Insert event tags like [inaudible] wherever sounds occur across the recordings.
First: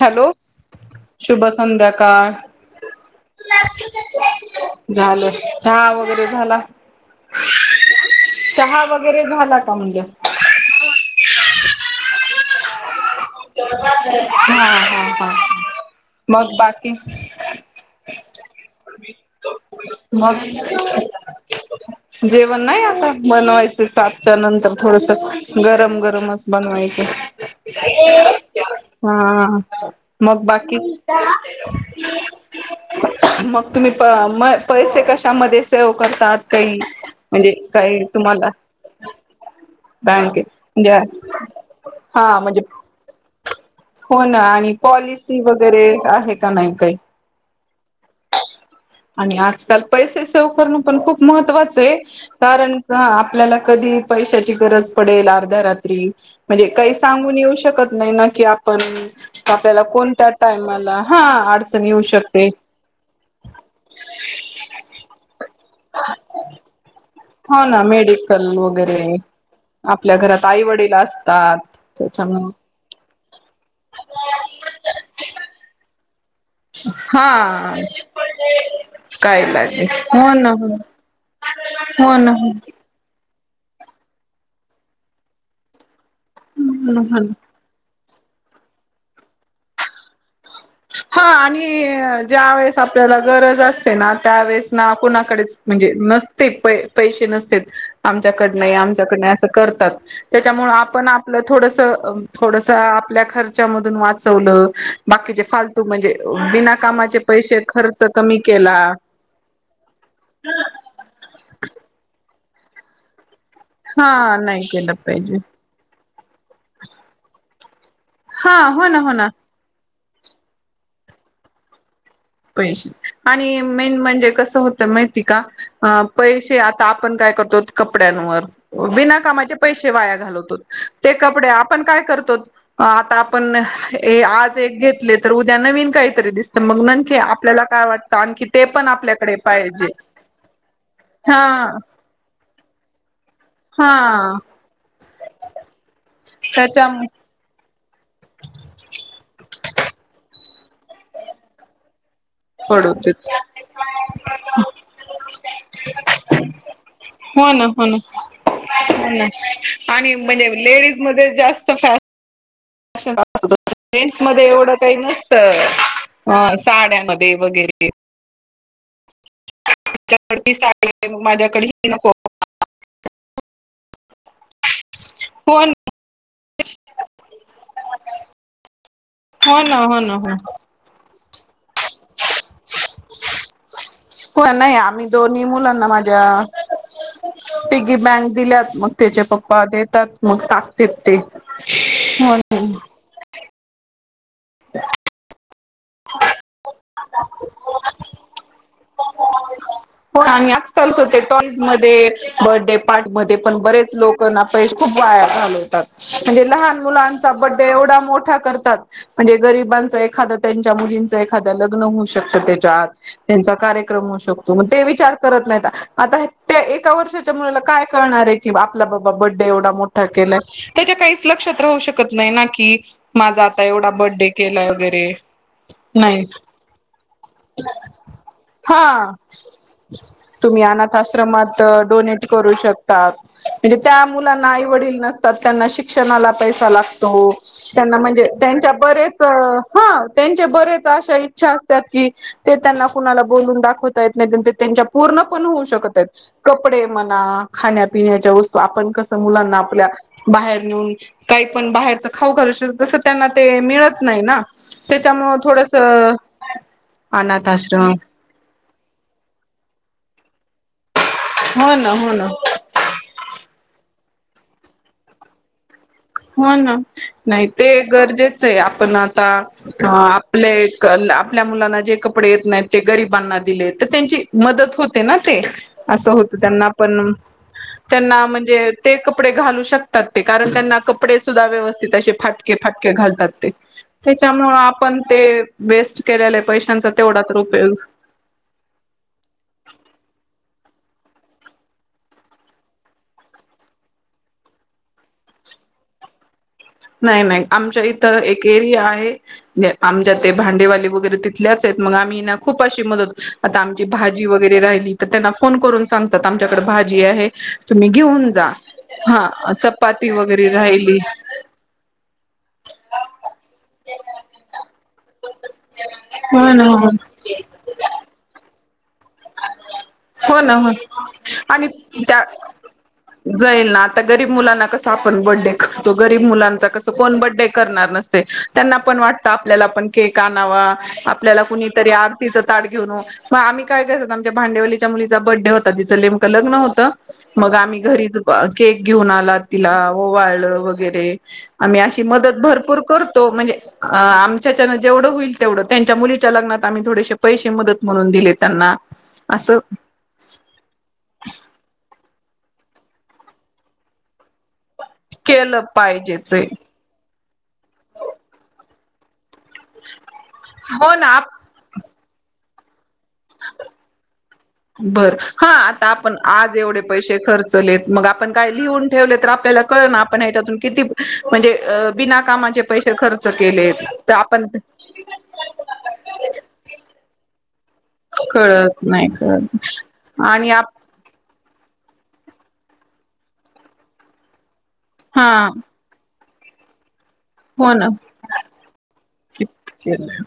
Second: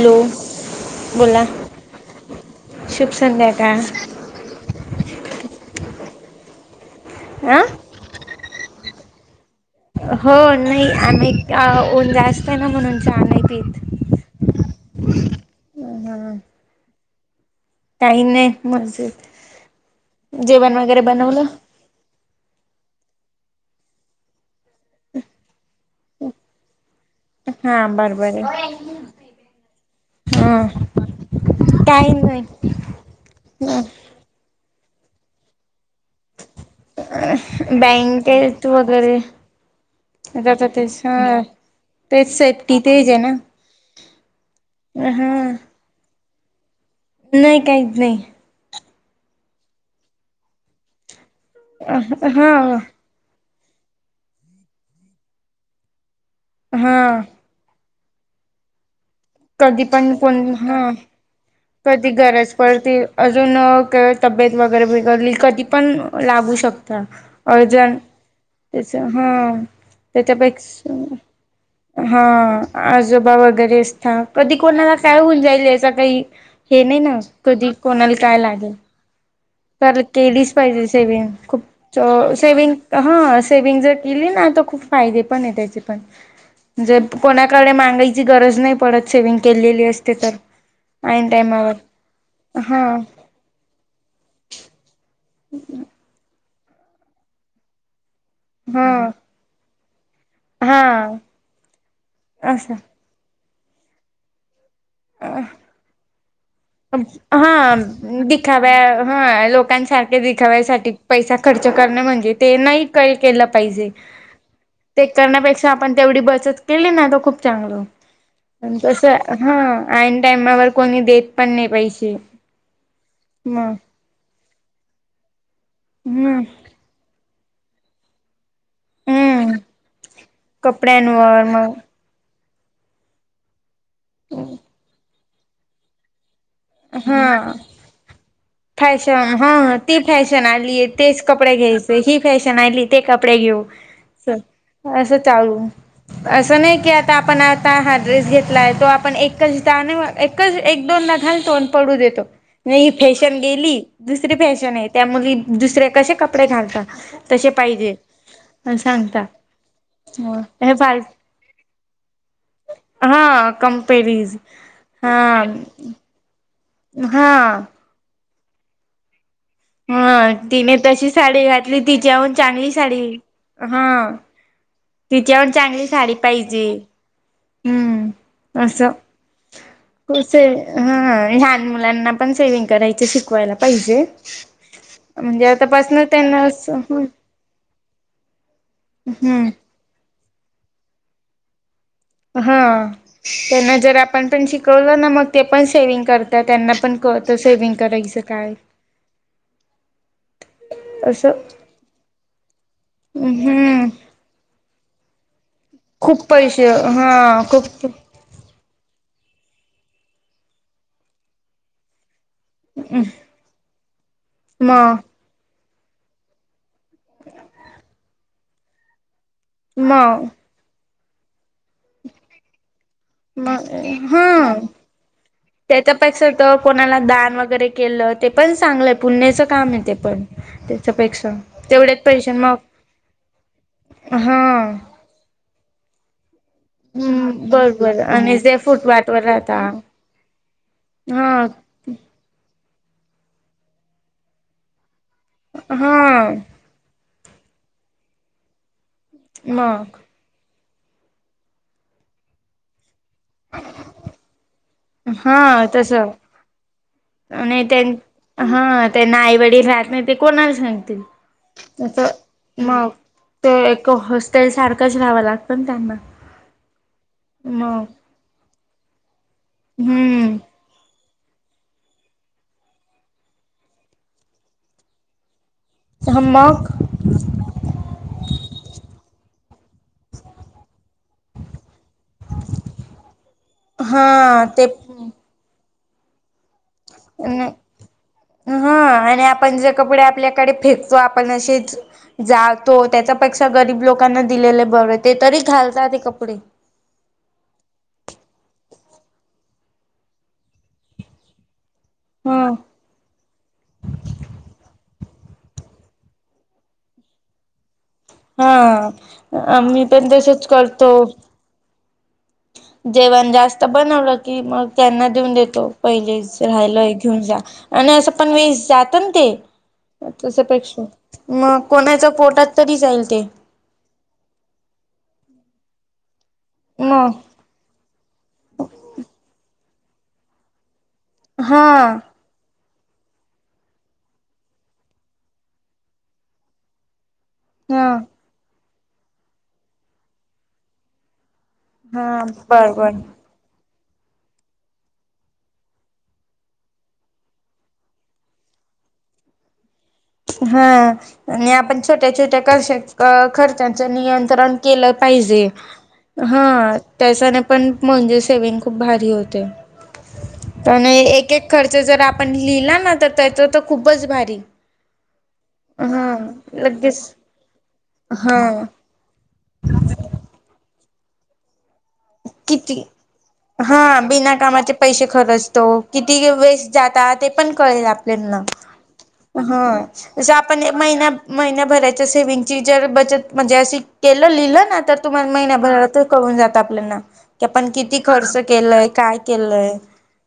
Hello, बोला शुभ संध्याकाळ. शुभ संध्याकाळ झालं चहा वगैरे झाला? आ चहा वगैरे झाला का म्हणलं हो नाही आम्ही आ ऊन जास्त हाय ना म्हणून चहा नाही पीत हा. हा हा. हा मग बाकी? काही नाही मजेत मग जेवण वगैरे बनवलं जेवण नाही आता बनवायचं? ते सातच्या नंतर थोडसं गरम गरमच बनवायचं. हा बरोबर आहे हा मग हा बाकी? काही नाही मग तुम्ही प म पैसे कशामध्ये असतात. सेव करतात काही म्हणजे काही तुम्हाला बँकेत वगैरे बँकेत आता म्हणजे तेच हा तेच हा म्हणजे सेफ्टी तेच ना हो ना आणि हा पॉलिसी वगैरे आहेत, का नाही काही? नाही काहीच नाही. आणि आजकाल पैसे सेव करण पण खूप महत्त्वाच आहे, हा कारण आपल्याला कधी पैशाची गरज पडेल अर्ध्या रात्री म्हणजे काही हा सांगून येऊ शकत. नाही. ना की आप पण आपल्याला कधी पण कोणत्या कोण टाइमाला हा येऊ कधी शकते गरज पडती अजून तब्येत वगैरे बिघडली कधी पण लागू शकतात. हो ना अर्जंट मेडिकल त्याच वगैरे हा आपल्या घरात आई त्याच्यापेक्ष वडील असतात हा त्याच्यामुळे आजोबा वगैरे असता कधी कोणाला काय होऊन जाईल या काही हे नाही ना कधी हा कोणाला काय लागेल, काय लागेल तर हो ना केलीच हो ना पाहिजे सेविन खूप हो से ह सेवि्हिंग जर केली ना तर खूप फायदे पण आहे त्याचे जे ना हो ना. कोणाकडे मागाय गरज नाही पडत सेविंग केलेली असते तर हा ऐन आणि टायमावर ज्या वेळेस हा आपल्याला गरज असते ना त्यावेेळेस ना े [unintelligible] ते प पैसे नसते. आमच्याकडनं हा आमच्याकडन असं करतात. ह त्याच्यामु आपण हा आपलं थोडसं थोडस असं आपल्या खर्च त्याच्याधून वाचवलं, बाकीचेे फलत हा कमी केला दिखाव्या हा लोकांसारख्या दिखाव्यासाठी पैसा खर्च करणे म्हणजे ते नाहीही काही केलं, पाहिजे हा नाही केलं ते पाहिजे करण्यापेक्षा आपण तेवढी बचत केली ना त खूप चांगल हा हो ना तस हो ना हा आईन टामवर कोणी देत प् पैसे. पैसे आणि मग मेन म्हणजे कसं होतं माहिती का. ह हम्म पैसे आता आपण काय करतो कपड्यांवर विना कामाचे हम्म पैसे वाया घालवतो ते कपड्यांवर कपडे मग आपण काय करतो. अ आता आपण ए आज एक घेतले. तर उद्या नवीण काहीतरी दिसत हा आपल्याला काय वाटतं आणखी पण आपल्याकडे फॅशन हा पाहिजे ती फॅशन आलीय तेच हा कपडे घ्यायच ही फॅशन आली. ते कपडे घेऊ हा अस चालू असं नाही त्याच्या की आता आपण हा ड्रेस घेतला आहे तो आपण एकच द एकच एक दोन दा घालतो पडू देतो. नाही पडत फेश गेली दुसरी फॅशन आहे त्या मुली दुसरे कसे कपडे घालता हो तसे ना हो पाहिजे ना हो सांगता ना आणि म्हणजे फ [unintelligible] सान्स मध्ये एवढं काही हा ना [unintelligible] साडया मध्ये हा वगैरे हा तुझ्याकडे तिने तशी मग साडी माझ्याकडे घातली ही नको तिच्याहून चांगली साडी हा तिच्यावर हो हो चांगली साडी पाहिजे हम्म तर ना ना हो हो सेव ह लहान मुलांना पण सेविंग करायचे शिकवायला पाहिजे हो नाही आम्ही दोन्ही म्हणजे आता मुलांना पर्सनल माझ्या त्यांना अस हम् पिगी बँक दिल्यात मग त्याचे पप्पा देतात मग टाकतेयत ते ह त्यांंना जर आप पण त्यांण शिकवलं ना मग ते पण सेविंग करतात त्यांना पण कळतं सेविंग करायचं काय आणि आजकालच होते असं टॉईज मध्ये बर्थडे पार्टीमध्ये पण हम्म बरेच लोक ना पैसे खूप वाया घालवतात. खूप म्हणजे पैसे लहान मुलांचा हा बर्थडे खूप एवढा मोठा करतात. म्हणजे गरिबांचा एखादं त्यांच्या मुलींच एखाद्या लग्न होउ शक्त त्याच्यात त्यांचा कार्यक्रम होऊ शकतो मग ते विचार करत नाही. आता ह् त्या एक एका वर्षाच्या मुलाला काय कळणार आहे. किंवा आपला म बड्डे एवढा मोठा मग केला त्याच्या काहीच लक्षात राहू शकत नाही ना की माझा आता मग एवढा बड्डे हा केलाय वगैरे नाही त्याच्यापेक्षा तर कोणाला दान वगैरे केलं ते पण चांगलंय हा पुनण्याच काम आहे ते पण तुम्ही अनाथ त्याच्यापेक्षा आश्रमात तेवढ्याच डोनेट पैसे करू शकतात. म्हणजे त्या मग हा मुलांना आई वडील नसतात त्यांना शिक्षणाला पैसा लागतो हम्म त्यांना बरोबर म्हणजे आणि जे त्यांच्या बरेच फुटपाथवर राहता ह त्यांचे बरेच अश्या हा इच्छा असतात की ते त्यांना कुणाला बोलून दाखवता येत नाही ते त्यांच्या पूर्ण पण होऊ हा शकत आहेत कपडे म्हणा आं खाण्या पिण्याच्या वस्तु आपण कस मुलांना आपल्या मग बाहेरच हं काही पण बाहेरच खाऊ घालशील तस त्यांना ते मिळत नाही ना त्याच्यामुळ हा थोडस तस अनाथ आणि आश्रम त्यां हा त्यांना आईवडील राहत नाही ते कोणाला सांगतील. हो ना त्याच हो ना. मग ते एक हस ते सारखंच रहावं लागतना त्यांना. हो ना नाही ते मग गरजेच आहे आपण आ आता हम्म आपले गन आता आपल्या मुलांना जे कपडे येत नाहीत ते गरीबांना दिले तर त्यांची मदत होते ना ते असं होत मग त्यांना पण त्यांना म्हणजे ते कपडे घालू शकतात ते कारण त्यांना कपडे सुधा व्यवस तीत असे फाटके फाटके घालतात ते हा त्यांच्यामुळ ते आपण ते वेस्ट केलेले पैसे हा आणि आपण जे कपडे आपल्या डे फेकतो आपण अ जातो त्याच्या पेक्षा गरीब लोकांना दिलेले बरे ते तरी घालता ते कपडे नाही नाही आमच्या इथं एक एरिया आहे आमच्या ते भांडेवाली वगैरे तिथल्याच मग आम्ही हम्म. खूप अशी मदत आता आमची भाजी वगैरे राहिली तर त्यांना फोन करून सांगतात आमच्याकडे भाजी आहे तुम्ही घेऊन जा हा मी पण चपाती तसच वगैरे करतो. राहिली जेवण जास तबनलं की मग त्यांना देऊन देतो पहि हो ना राहिल घेऊन जा आणि अस पण मी [unintelligible] हो ना हो मग आणि कोणाच्या त्या पोटात तरी जाईल ते. जाईल ना आता गरीब मुलांना कस आपण बर्डे तो गरीब मग ब कर त्यांण वा आपल्या के का नावा आपल्याला हा कुणीतरी आरतीच ताड घेऊन मग आम् काय करसतात आमच्या भांडेवलीच्या मुलीचा बर्थडे होता तिं नेमकं लगनतं मग आम्ही हा. घरीच केक घेऊन आला तिला व वाळ वगैरे आम्ही अशी हा मदत बर भरपूर बर. करतो म्हणजे आमच्यानं जेवढं होईल तेवढं त्यांच्या मुलीच्या लग्नात आम्ही थोडेसे पैसे मदत म्हणून दिले त्यांना असं हा आणि आपण छोट त्याचे त्या कर् खर्चाचं नियंत्रण पा केलं पाहिजेच ह आहे. त्या पण म्हणजेे खूप भारी होते प हो ना एक एक खर्च जर आप पण लिहिला ना तर त्या तर तर खूपच भारी बरं हा आता हा आपण आज एवढे लगेच पैसे खर्चलेत मग आपण हा काय लिहून ठेवले तर आपल्याला कळ ना आपण ह्याच्यातून किती म्हणजे अ बिना कामाचे किती पैसे खर्च केले हा तर बिना आपण कामाचे पैसे खरचतो किती वेस्ट जात ते कल आपल्या कळत नाही कळत नाही. ज आणि आपण आप महि महिन्याभराच्या सेविंगची जर बचत म्हणजे अशी केलं लिह तर हा तुम्हाला महिनाभरात कळून जात तापले ना हो ना केलंय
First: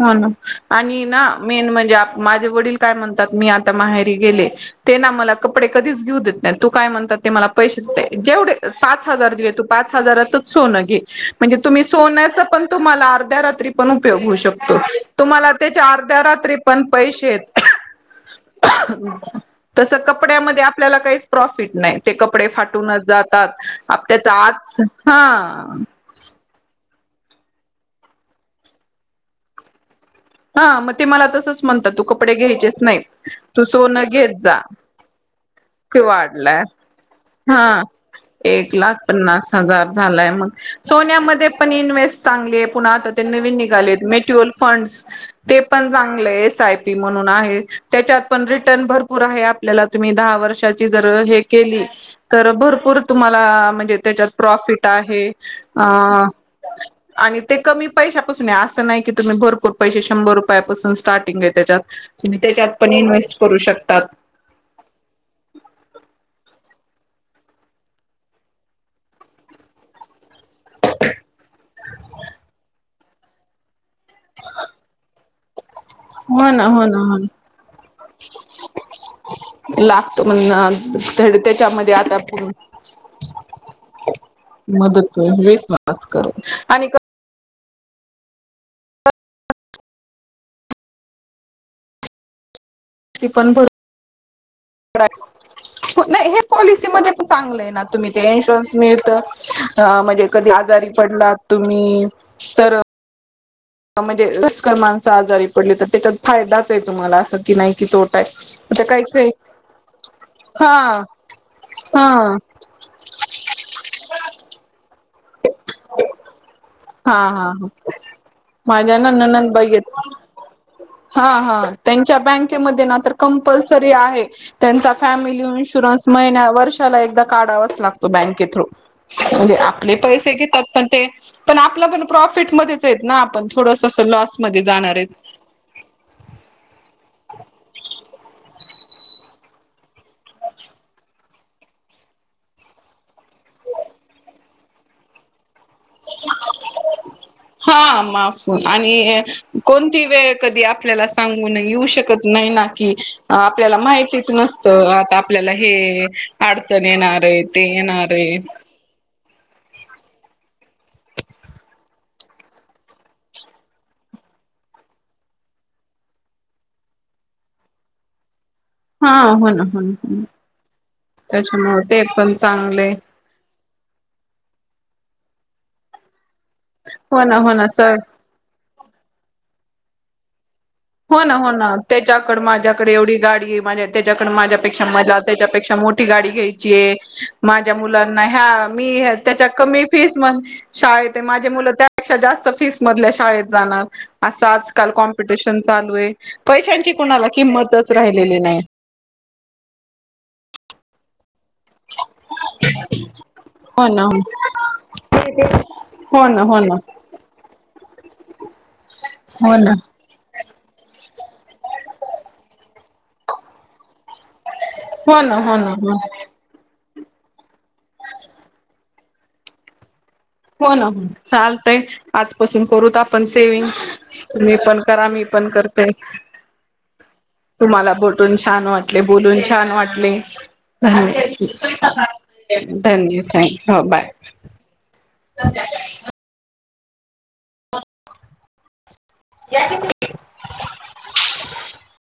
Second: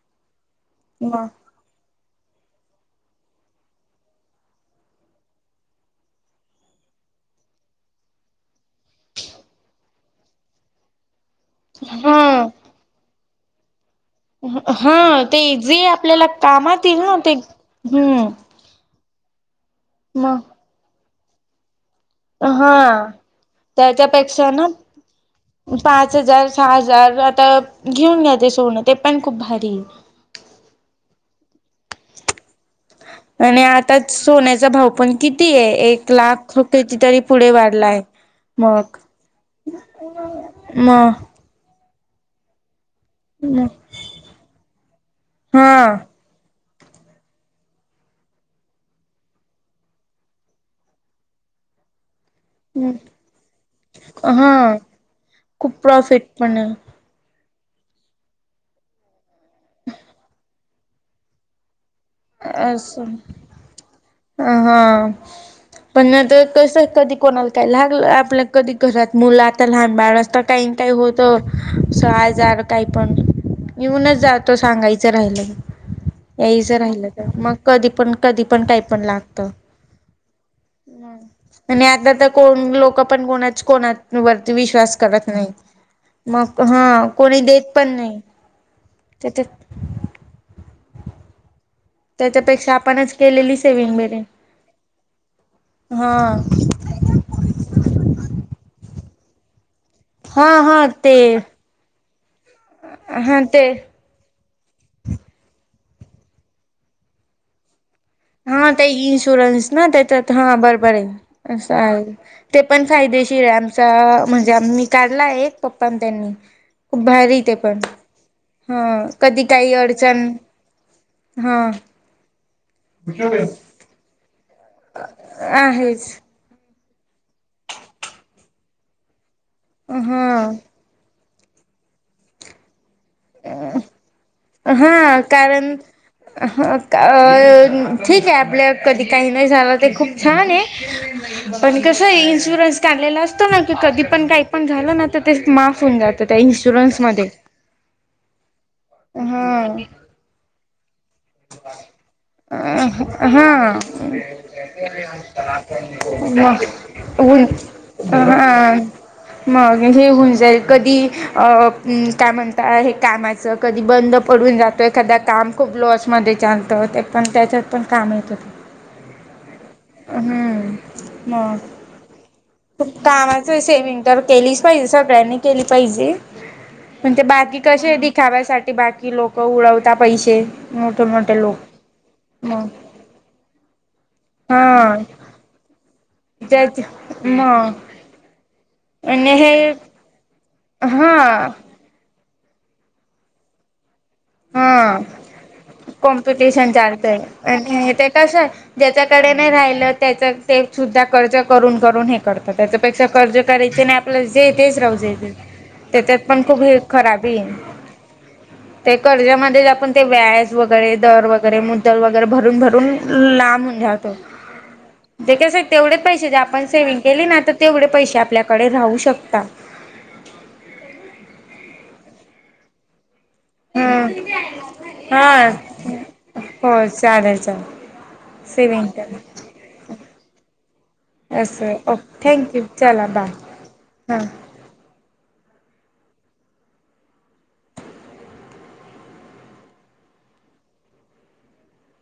हो ना आणि ना मग मेन म्हणजे आप- माझे वडील काय म्हणतात मी आता माहेरी गेले ते ना मला कपडे कधीच घेऊ देत नाही तू काय म्हणतात ते मला पैसे देत जेवढे पाच हजार दे तू पाच हजारातच सोनं घे- तुम्ही सोनयाच हा पण तुम्हाला अर्ध्या रात्री पण उपयोग होऊ शकतो हा ते तुम्हाला त्याच्या जे अर्ध्या आपल्याला रात्री पण कामात येईल ना ते पैसे. हम्म ह तसं मग कपड्यामध्ये आपल्याला काही- प्रॉफिट नाही. ते कपडे हा फाटूनच जातात आप त्याच त्याच्यापेक्षा ना आज हा-. पाच हजार हजार आता घेऊन घ्याचे सोनं ते पण खूप भारी. हा मग ते मला तसंच- म्हणतात तु कपडे घ्यायाच नाही आणि तू सोन आताच घेत जा सोन्याचा भाव पण किती आहे एक लाख वाढलाय कितीतरी पुढे हा वाढलाय. एक लाख मग पन्नास हजार झालाय म सोन्यामध्ये पण इन्व्हेस्ट. चांगले. पुन्हा आता ते नवीन म निघालेत म्युच्युअल फंड्स ते पण हा चांगलंय. एस आय पी म्हणून आहे त्याच्यात पण रिटर्न भरपूर आहे आपल्याला तुम्ही दहा वर्षाची जर हे केली. तर भरपूर तुम्हाला म्हणजे त्याच्यात हा प्रॉफिट आहे खूप प्रॉफिट पण आहे आणि- ते कमी पैशापासून आहे असं नाही की तुम्ही भरपूर- पैसे शंभर रुपयापासून स्टार्टिंग आहे त्याच्यात. तुम्ही त्याच्यात पण इन्व्हेस्ट करू शकतात. अ हा पण तर. कस कधी कोणाला काय लागलं आपल्या कधी घरात मुलं आता लहान बाळ असत काही काही होत अस आजार काही पण, येऊनच जातो सांगायचं राहिलं. हो ना याच हो ना राहिलं हो ना तर मग कधी पण कधी पण काय. लागतो म्हण आणि त्याच्यामध्ये आता तर कोण लोक पण कोण कोणाच्या वरती विश्वास मदत करत नाही विश्वास कर मग आणि हा कोणी देत- पण् नाही तिथ. त्याच्यापेक्षा. आपणच पण केलेली भर सेविंग बरी. हा नाही हे पॉलिसी मध्ये पण चांगलं आहे ना तुम्ही ते इन्शुरन्स- मिळत तर अ म्हणजे हा कधी हा आजारी ते पडलात तुम्ही तर. हा ते म्हणजे लषकर माणस आजारी पडले तर. त्याच्यात फायदाच आहे तुम्हाला असं की नाही की तो हा ते इन्शुरन्स ना त्याच्यात हा बरोबर आहे असं हा आहे हा ते पण फायदेशीर आहे आमचा. म्हणजे आ् मी काढला आहे एक पप्पा त्यांनी. खूप हा भारी ते ह पण हा माझ्या कधी नणंद बाई काही आहेत अडचण हा हा त्यांच्या बँक. कंपल्सरी आहे त्यांचा फॅमिली आहेच इन्शुरन्स. ला एकदा कार्डावाच लागतो बँके थ्रू. म्हणजे आपले पैसे हा घेतात पण ते. पण आपलं पण प्रॉफिटमध्येध्ये. ना आपण थोडस लॉस हा कारण अ ठीक आहे आपल्या कधी काही नाही झालं ते खूप छान आहे, पण कस आहे इन्शुरन्स काढलेला असतो ना की कधी पण काही पण झाल ना तर ते माफ फन जात त्या इन्शुरन्समध्येध्ये हा माफ आणि कोणती वेळ कधी आपल्याला सांगून येऊ शकत नाही ना कि, आपल्याला हा माहितीच नसत आता आपल्याला हे मग अडचण येणार आहे ऊन ते येणार आहे. हा मग हे होऊन जाईल कधी अ काय म्हणत हे कामाच कधी बंद पडून जातो एखादा काम खूप लॉस मध्ये चालत होते पण त्याच्यात पण काम येत होते. हा हो ना हो ना हम्म मग त्याच्यामुळे ते पण चांगले खूप कामाच सेम इंटर केलीच पाहिजे स टॅनी केली पाहिजे. म्हण ते हो ना हो बाकी ना कसे सर दि खाव्यासाठी बाकी लोक उडवता पैसे मोठे हो ना मोठे हो लोक ना त्याच्याकड मग माझ्याकडे एवढी गाडी माझ्या त्या जकडमा जपेक्षा हा मजा आच्यापेक्षा मोठा ती गाडी त्याच घ्यायचीय मग माझ्या मुलांना ह्या म आणि त्याच्या हे कमी फीस म्हण हा शाळेत माझे मुलं त्या जात फीसमधल्या शाळेत जाणार असं आजकाल हा कॉम्पिटिशन चालू आहे कॉम्पिटिशन पैशांची चालतय कुणाला किंमतच आणि ते कसं राहिलेली आहे नाही ज्याच्याकडे नाही राहिलं त्या ते दा कर्त करून करून हे करतात त्याच्यापेक्षा कर्ज करायचे हो आणि ना आपल्या जे तेच रावजायचे त्याच्यात हो ना पण हो खूप ना हे खराबी ते हो कर्जामध्ये ना आपण ते व्याज वगैरे दर वगैरे मुदल वगैरे भरून भरून लांबून वतो हो ते ना हो कस ना हो तेवढेच पैसे जे आपण सेविंग केले ना तर तेवढे पैसे आपल्याकडे राहू शकताात. हो ना हो चालतय आजपासून करू पण सेविंग हम्म तुम्ही पण करा मी पण हा करते, हो चालेल चालेल तुम्हाला बटून छान सेविंग वाट करा. बोलून छान वाटले असं ओके थँक्यू चला बाय धन्यथ बाय हां. सज या